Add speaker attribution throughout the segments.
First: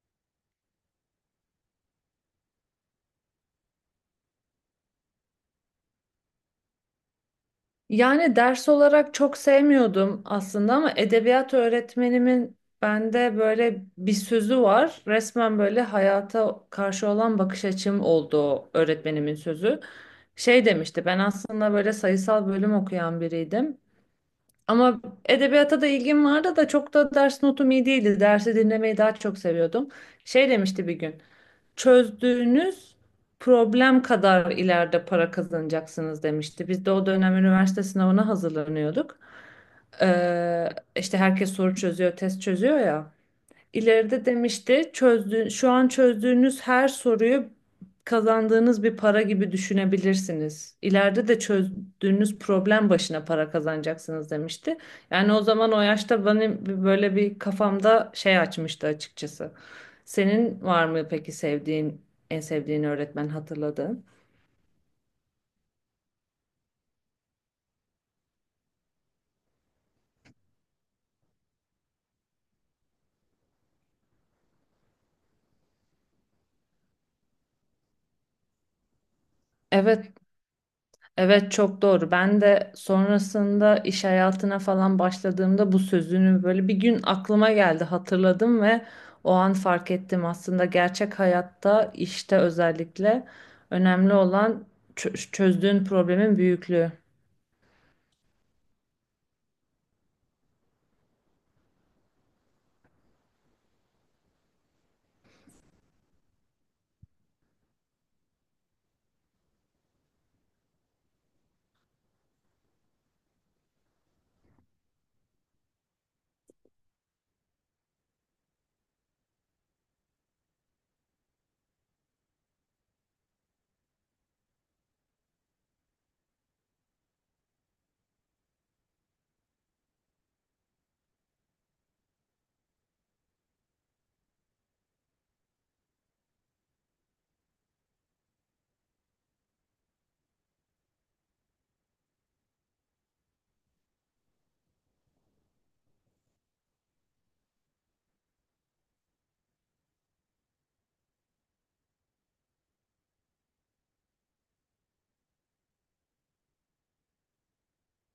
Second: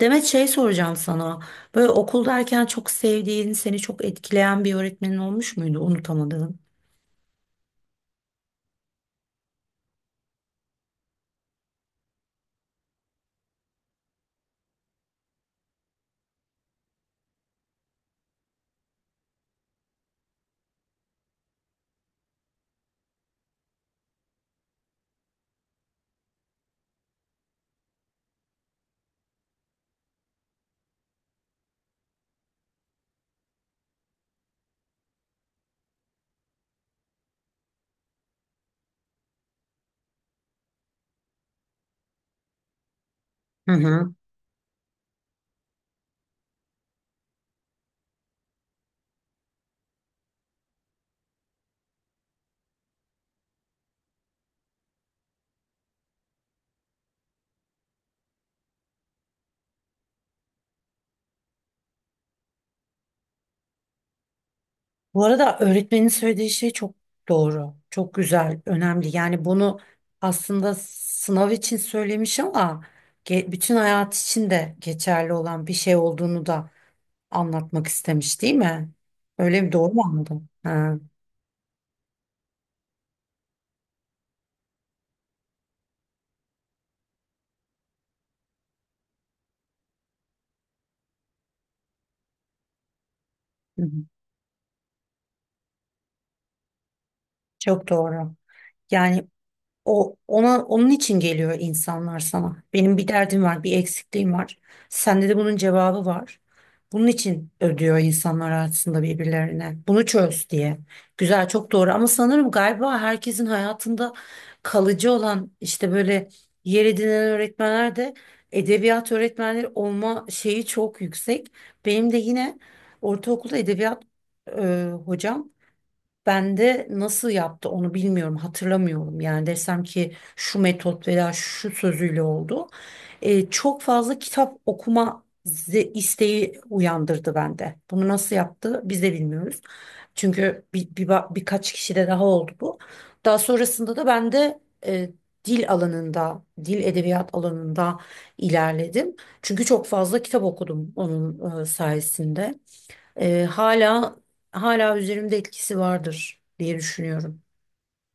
Speaker 1: Demet şey soracağım sana. Böyle okuldayken çok sevdiğin, seni çok etkileyen bir öğretmenin olmuş muydu? Unutamadığın.
Speaker 2: Yani ders olarak çok sevmiyordum aslında ama edebiyat öğretmenimin bende böyle bir sözü var. Resmen böyle hayata karşı olan bakış açım oldu o öğretmenimin sözü. Şey demişti, ben aslında böyle sayısal bölüm okuyan biriydim. Ama edebiyata da ilgim vardı da çok da ders notum iyi değildi. Dersi dinlemeyi daha çok seviyordum. Şey demişti bir gün çözdüğünüz problem kadar ileride para kazanacaksınız demişti. Biz de o dönem üniversite sınavına hazırlanıyorduk. Ee, işte herkes soru çözüyor, test çözüyor ya.
Speaker 1: Hı hı.
Speaker 2: İleride demişti çözdüğün, şu an çözdüğünüz her soruyu kazandığınız bir para gibi düşünebilirsiniz. İleride de çözdüğünüz problem başına para kazanacaksınız demişti. Yani o zaman o yaşta benim böyle bir kafamda şey açmıştı açıkçası. Senin var mı peki sevdiğin, en sevdiğin öğretmen hatırladığın?
Speaker 1: Bu arada öğretmenin söylediği şey çok doğru, çok güzel, önemli. Yani bunu aslında sınav için söylemiş ama bütün hayat için de geçerli olan bir şey olduğunu da anlatmak istemiş, değil mi? Öyle mi? Doğru mu
Speaker 2: Evet.
Speaker 1: anladım? Ha.
Speaker 2: Evet, çok doğru. Ben de sonrasında iş hayatına falan başladığımda bu sözünü böyle bir gün aklıma geldi, hatırladım ve o an fark ettim aslında gerçek hayatta işte özellikle
Speaker 1: Hı hı.
Speaker 2: önemli olan çözdüğün problemin büyüklüğü.
Speaker 1: Çok doğru. Yani o ona onun için geliyor insanlar sana. Benim bir derdim var, bir eksikliğim var. Sende de bunun cevabı var. Bunun için ödüyor insanlar aslında birbirlerine. Bunu çöz diye. Güzel, çok doğru. Ama sanırım galiba herkesin hayatında kalıcı olan işte böyle yer edinen öğretmenler de edebiyat öğretmenleri olma şeyi çok yüksek. Benim de yine ortaokulda edebiyat hocam ben de nasıl yaptı onu bilmiyorum, hatırlamıyorum. Yani desem ki şu metot veya şu sözüyle oldu. Çok fazla kitap okuma isteği uyandırdı bende. Bunu nasıl yaptı biz de bilmiyoruz. Çünkü birkaç kişide daha oldu bu. Daha sonrasında da ben de e, dil alanında, dil edebiyat alanında ilerledim. Çünkü çok fazla kitap okudum onun sayesinde. Ee, hala Hala üzerimde etkisi vardır diye düşünüyorum.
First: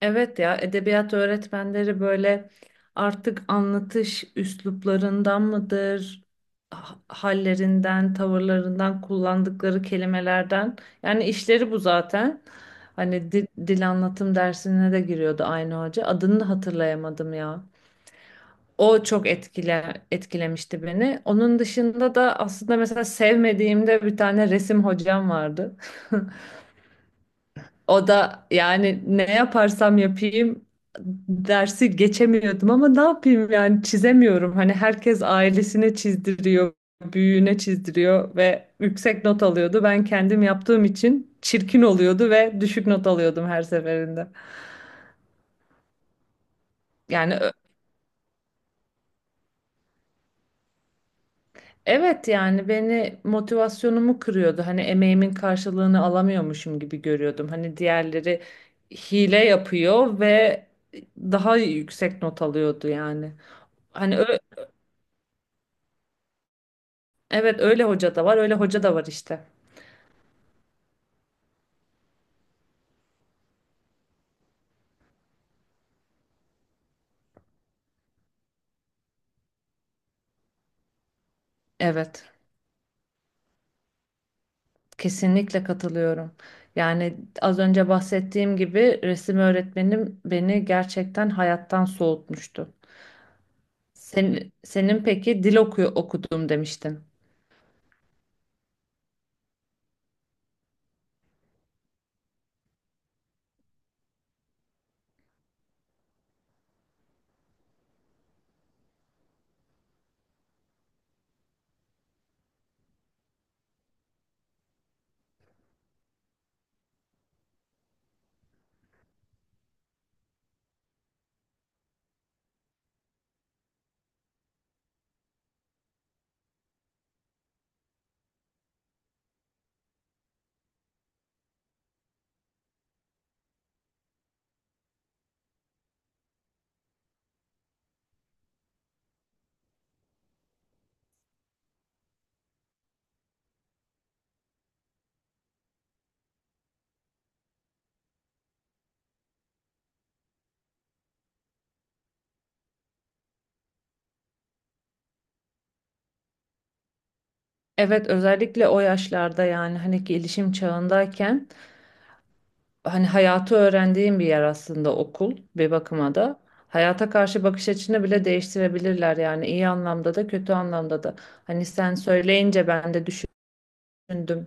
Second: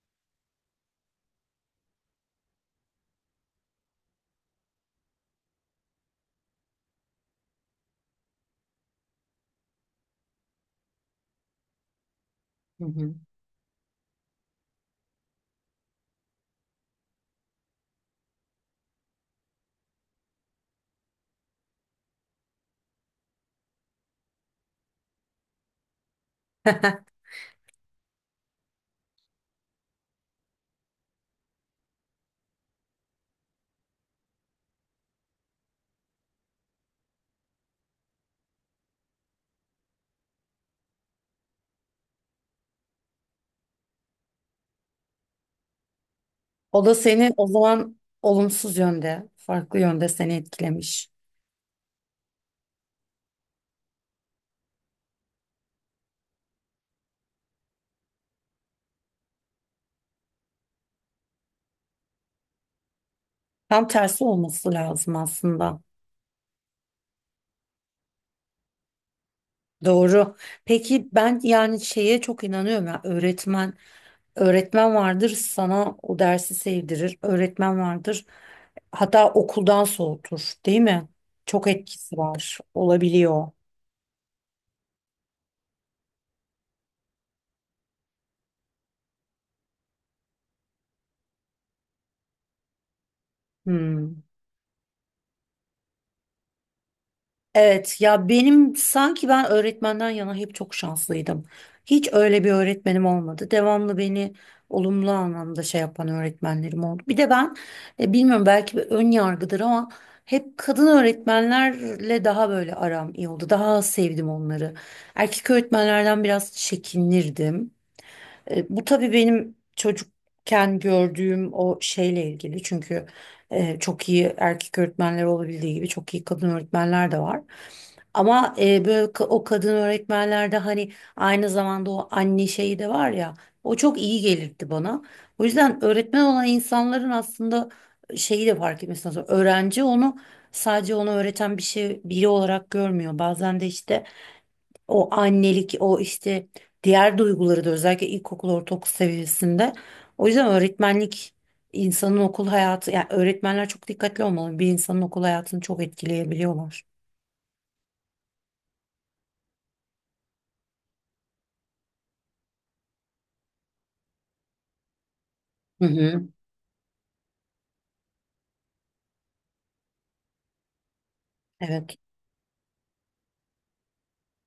Speaker 2: Evet ya, edebiyat öğretmenleri böyle artık anlatış üsluplarından mıdır, hallerinden, tavırlarından, kullandıkları kelimelerden. Yani işleri bu zaten.
Speaker 1: Hı hı.
Speaker 2: Hani dil anlatım dersine de giriyordu aynı hoca. Adını da hatırlayamadım ya. O çok etkilemişti beni. Onun dışında da aslında mesela sevmediğimde bir tane resim hocam vardı. O da yani ne yaparsam yapayım dersi geçemiyordum ama ne yapayım yani çizemiyorum. Hani herkes ailesine çizdiriyor, büyüğüne çizdiriyor ve yüksek not alıyordu. Ben kendim yaptığım için çirkin oluyordu ve düşük not alıyordum her seferinde.
Speaker 1: O da seni
Speaker 2: Yani
Speaker 1: o
Speaker 2: ö-
Speaker 1: zaman olumsuz yönde, farklı yönde seni etkilemiş.
Speaker 2: evet, yani beni motivasyonumu kırıyordu. Hani emeğimin karşılığını alamıyormuşum gibi görüyordum. Hani diğerleri hile yapıyor ve daha yüksek not alıyordu yani.
Speaker 1: Tam
Speaker 2: Hani
Speaker 1: tersi
Speaker 2: ö-
Speaker 1: olması lazım aslında.
Speaker 2: Evet, öyle hoca da var, öyle hoca da var işte.
Speaker 1: Doğru. Peki ben yani şeye çok inanıyorum ya öğretmen vardır sana o dersi sevdirir. Öğretmen vardır hatta okuldan soğutur, değil mi? Çok etkisi
Speaker 2: Evet,
Speaker 1: var. Olabiliyor.
Speaker 2: kesinlikle katılıyorum. Yani az önce bahsettiğim gibi resim öğretmenim beni gerçekten hayattan soğutmuştu.
Speaker 1: Hmm.
Speaker 2: Senin peki dil oku okudum demiştin.
Speaker 1: Evet ya benim sanki ben öğretmenden yana hep çok şanslıydım. Hiç öyle bir öğretmenim olmadı. Devamlı beni olumlu anlamda şey yapan öğretmenlerim oldu. Bir de ben bilmiyorum belki bir ön yargıdır ama hep kadın öğretmenlerle daha böyle aram iyi oldu. Daha az sevdim onları. Erkek öğretmenlerden biraz çekinirdim. E, bu tabii benim çocukken gördüğüm o şeyle ilgili. Çünkü çok iyi erkek öğretmenler olabildiği gibi çok iyi kadın öğretmenler de var. Ama o kadın öğretmenlerde hani aynı zamanda o anne şeyi de var ya o çok iyi gelirdi bana. O yüzden öğretmen olan insanların aslında şeyi de fark etmesi lazım. Öğrenci onu sadece onu öğreten bir şey biri olarak görmüyor. Bazen de işte o annelik o işte diğer duyguları da özellikle ilkokul ortaokul seviyesinde. O yüzden öğretmenlik insanın okul hayatı yani öğretmenler çok dikkatli olmalı. Bir insanın okul hayatını çok etkileyebiliyorlar.
Speaker 2: Evet, özellikle o yaşlarda yani hani gelişim çağındayken hani hayatı öğrendiğim bir yer aslında okul bir
Speaker 1: Hı
Speaker 2: bakıma
Speaker 1: hı.
Speaker 2: da. Hayata karşı bakış açını bile değiştirebilirler yani iyi anlamda da kötü anlamda da. Hani sen
Speaker 1: Evet.
Speaker 2: söyleyince ben de düşündüm.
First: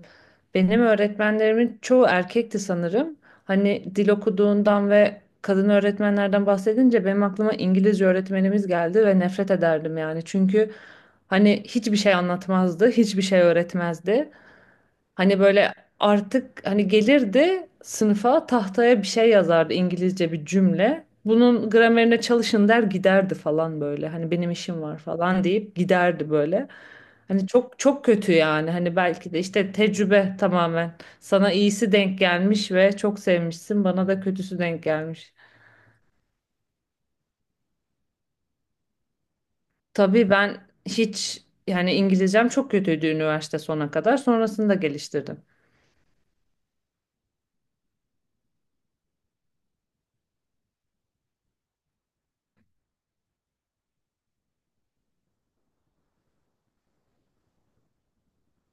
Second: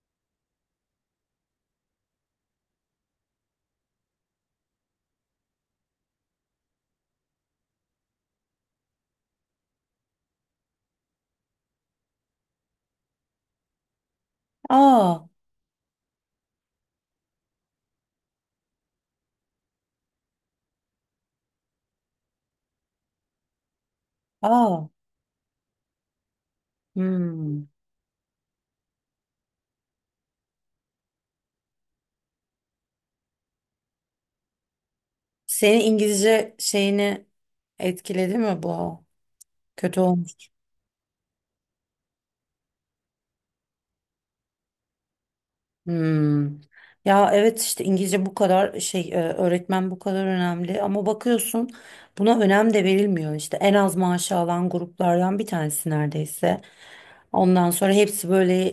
Speaker 2: Benim öğretmenlerimin çoğu erkekti sanırım. Hani dil okuduğundan ve kadın öğretmenlerden bahsedince benim aklıma İngilizce öğretmenimiz geldi ve nefret ederdim yani. Çünkü hani hiçbir şey anlatmazdı, hiçbir şey öğretmezdi.
Speaker 1: Aa,
Speaker 2: Hani böyle artık hani gelirdi sınıfa, tahtaya bir şey yazardı, İngilizce bir cümle. Bunun gramerine çalışın der giderdi falan böyle. Hani benim işim
Speaker 1: aa.
Speaker 2: var falan deyip giderdi böyle. Hani
Speaker 1: Hmm.
Speaker 2: çok çok kötü yani. Hani belki de işte tecrübe tamamen. Sana iyisi denk gelmiş ve çok sevmişsin. Bana da kötüsü denk gelmiş.
Speaker 1: Senin İngilizce şeyini etkiledi mi bu? Kötü
Speaker 2: Tabii
Speaker 1: olmuş.
Speaker 2: ben hiç yani İngilizcem çok kötüydü üniversite sona kadar. Sonrasında geliştirdim.
Speaker 1: Hmm. Ya evet işte İngilizce bu kadar şey öğretmen bu kadar önemli ama bakıyorsun buna önem de verilmiyor işte en az maaşı alan gruplardan bir tanesi neredeyse. Ondan sonra hepsi böyle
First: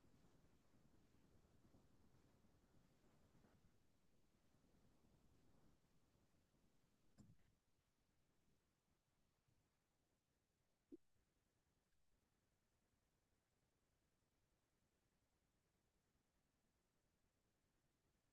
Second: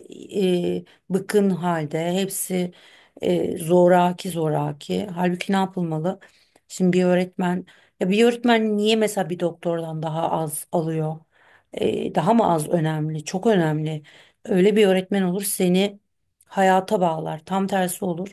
Speaker 1: e, bıkın halde hepsi zoraki zoraki halbuki ne yapılmalı? Şimdi bir öğretmen ya bir öğretmen niye mesela bir doktordan daha az alıyor? E, daha mı az önemli? Çok önemli. Öyle bir öğretmen olur seni hayata bağlar. Tam tersi olur.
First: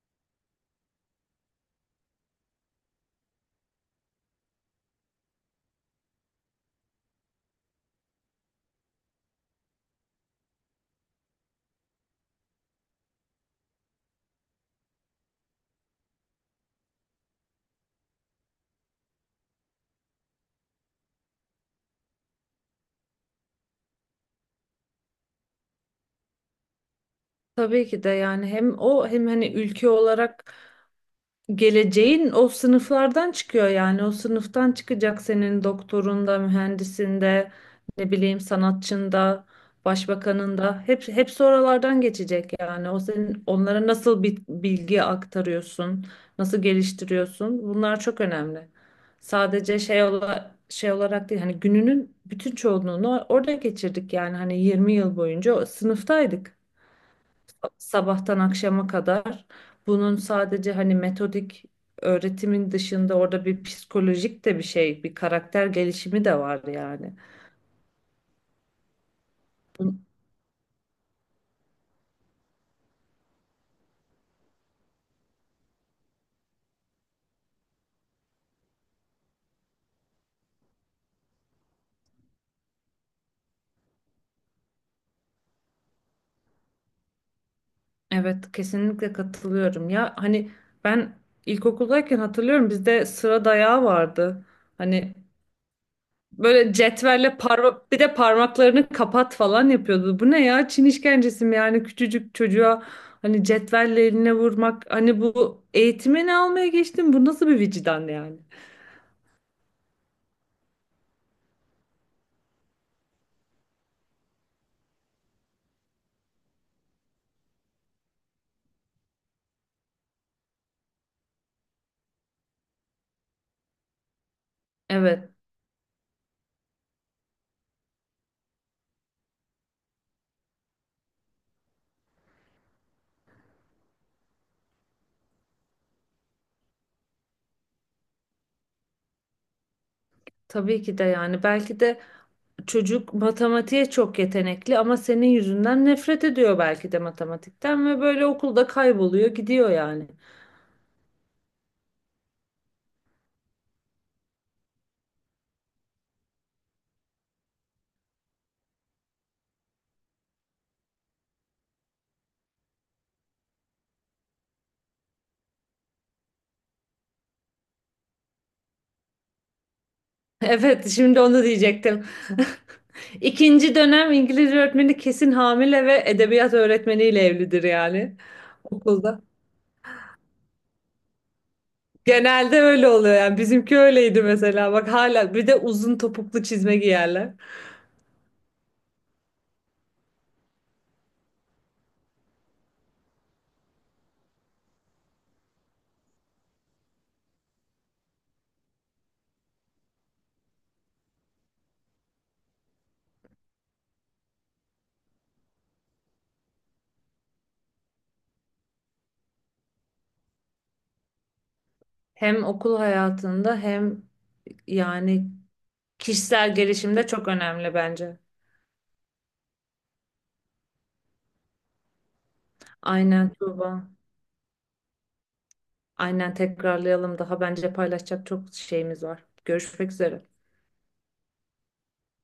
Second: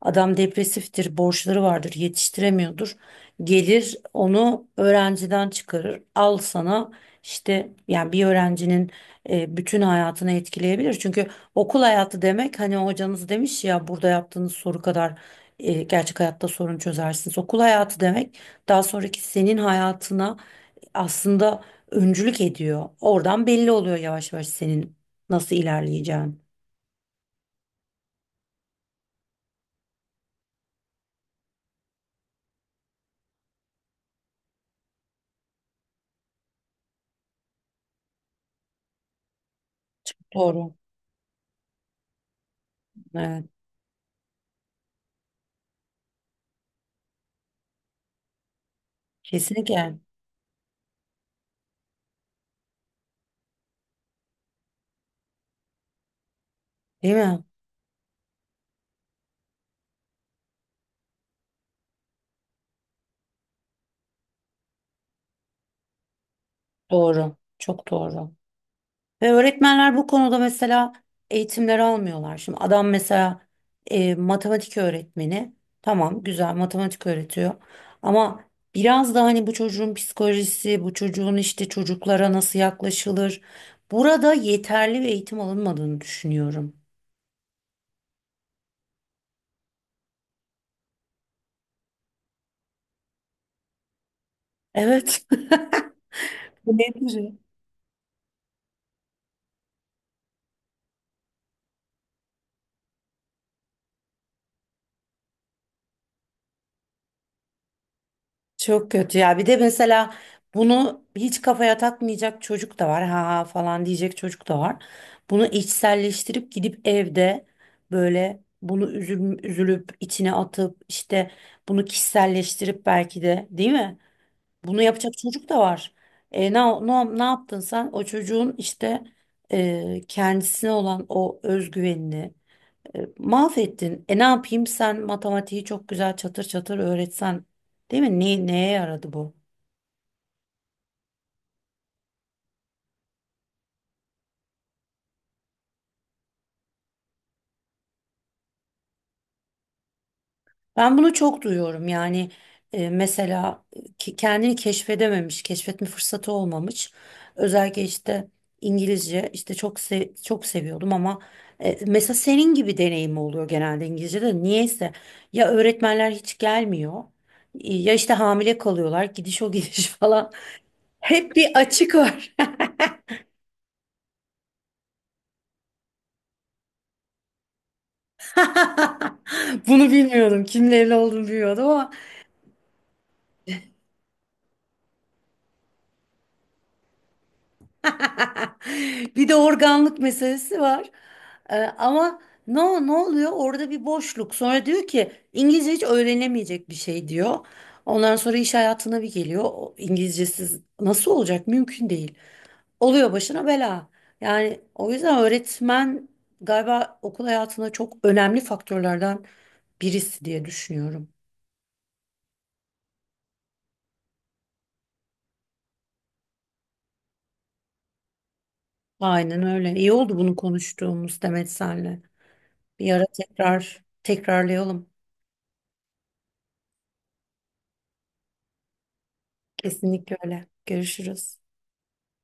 Speaker 1: Adam depresiftir, borçları vardır, yetiştiremiyordur. Gelir onu öğrenciden çıkarır. Al sana işte yani bir öğrencinin bütün hayatını etkileyebilir. Çünkü okul hayatı demek hani hocanız demiş ya burada yaptığınız soru kadar gerçek hayatta sorun çözersiniz. Okul hayatı demek daha sonraki senin hayatına aslında öncülük ediyor. Oradan belli oluyor yavaş yavaş senin nasıl ilerleyeceğin.
Speaker 2: Tabii ki de yani hem o hem hani ülke olarak geleceğin o sınıflardan çıkıyor yani o sınıftan çıkacak senin doktorunda, mühendisinde, ne bileyim sanatçında,
Speaker 1: Doğru.
Speaker 2: başbakanında hep hepsi oralardan geçecek yani. O senin
Speaker 1: Evet.
Speaker 2: onlara nasıl bir bilgi aktarıyorsun, nasıl geliştiriyorsun? Bunlar çok önemli.
Speaker 1: Kesinlikle.
Speaker 2: Şey olarak değil hani gününün bütün çoğunluğunu orada geçirdik yani hani 20 yıl boyunca o sınıftaydık
Speaker 1: Değil mi?
Speaker 2: sabahtan akşama kadar. Bunun sadece hani metodik öğretimin dışında orada bir psikolojik de bir şey, bir karakter gelişimi de var yani.
Speaker 1: Doğru. Çok doğru. Ve
Speaker 2: Bu-
Speaker 1: öğretmenler bu konuda mesela eğitimleri almıyorlar. Şimdi adam mesela matematik öğretmeni. Tamam güzel matematik öğretiyor. Ama biraz da hani bu çocuğun psikolojisi, bu çocuğun işte çocuklara nasıl yaklaşılır. Burada yeterli bir eğitim alınmadığını düşünüyorum.
Speaker 2: Evet, kesinlikle katılıyorum. Ya hani ben ilkokuldayken hatırlıyorum bizde sıra dayağı vardı. Hani
Speaker 1: Evet.
Speaker 2: böyle
Speaker 1: Bu nedir?
Speaker 2: cetvelle parmak, bir de parmaklarını kapat falan yapıyordu. Bu ne ya? Çin işkencesi mi yani, küçücük çocuğa hani cetvelle eline vurmak. Hani bu eğitimi ne almaya geçtim? Bu nasıl bir vicdan yani?
Speaker 1: Çok kötü ya. Bir de mesela bunu hiç kafaya takmayacak çocuk da var. Ha ha falan diyecek çocuk da var. Bunu içselleştirip gidip evde böyle bunu üzülüp içine atıp işte bunu kişiselleştirip belki de değil mi? Bunu yapacak
Speaker 2: Evet,
Speaker 1: çocuk da var. Ne yaptın sen? O çocuğun işte kendisine olan o özgüvenini mahvettin. E ne yapayım sen matematiği çok güzel çatır çatır öğretsen değil mi? Neye yaradı bu?
Speaker 2: tabii ki de yani belki de çocuk matematiğe çok yetenekli ama senin yüzünden nefret ediyor belki de matematikten ve böyle okulda kayboluyor gidiyor yani.
Speaker 1: Ben bunu çok duyuyorum yani mesela kendini keşfedememiş, keşfetme fırsatı olmamış. Özellikle işte İngilizce işte çok seviyordum ama mesela senin gibi deneyim oluyor genelde İngilizce'de. Niyeyse ya öğretmenler hiç gelmiyor ya işte hamile kalıyorlar gidiş o gidiş falan.
Speaker 2: Evet, şimdi
Speaker 1: Hep
Speaker 2: onu
Speaker 1: bir açık
Speaker 2: diyecektim.
Speaker 1: var.
Speaker 2: İkinci dönem İngilizce öğretmeni kesin hamile ve edebiyat öğretmeniyle evlidir yani okulda.
Speaker 1: Bunu bilmiyordum. Kimle evli olduğunu bilmiyordum ama.
Speaker 2: Genelde öyle oluyor yani, bizimki öyleydi mesela, bak hala bir de uzun topuklu çizme giyerler.
Speaker 1: Bir de organlık meselesi var. Ama ne ne oluyor? Orada bir boşluk. Sonra diyor ki İngilizce hiç öğrenemeyecek bir şey diyor. Ondan sonra iş hayatına bir geliyor. O İngilizcesiz nasıl olacak? Mümkün değil. Oluyor başına bela. Yani o yüzden öğretmen galiba okul hayatında çok önemli faktörlerden birisi diye düşünüyorum.
Speaker 2: Hem okul hayatında hem yani kişisel gelişim de çok önemli bence.
Speaker 1: Aynen öyle. İyi oldu bunu konuştuğumuz Demet senle. Bir ara
Speaker 2: Aynen
Speaker 1: tekrar
Speaker 2: Tuğba.
Speaker 1: tekrarlayalım.
Speaker 2: Aynen, tekrarlayalım. Daha bence paylaşacak çok şeyimiz var. Görüşmek
Speaker 1: Kesinlikle
Speaker 2: üzere.
Speaker 1: öyle. Görüşürüz.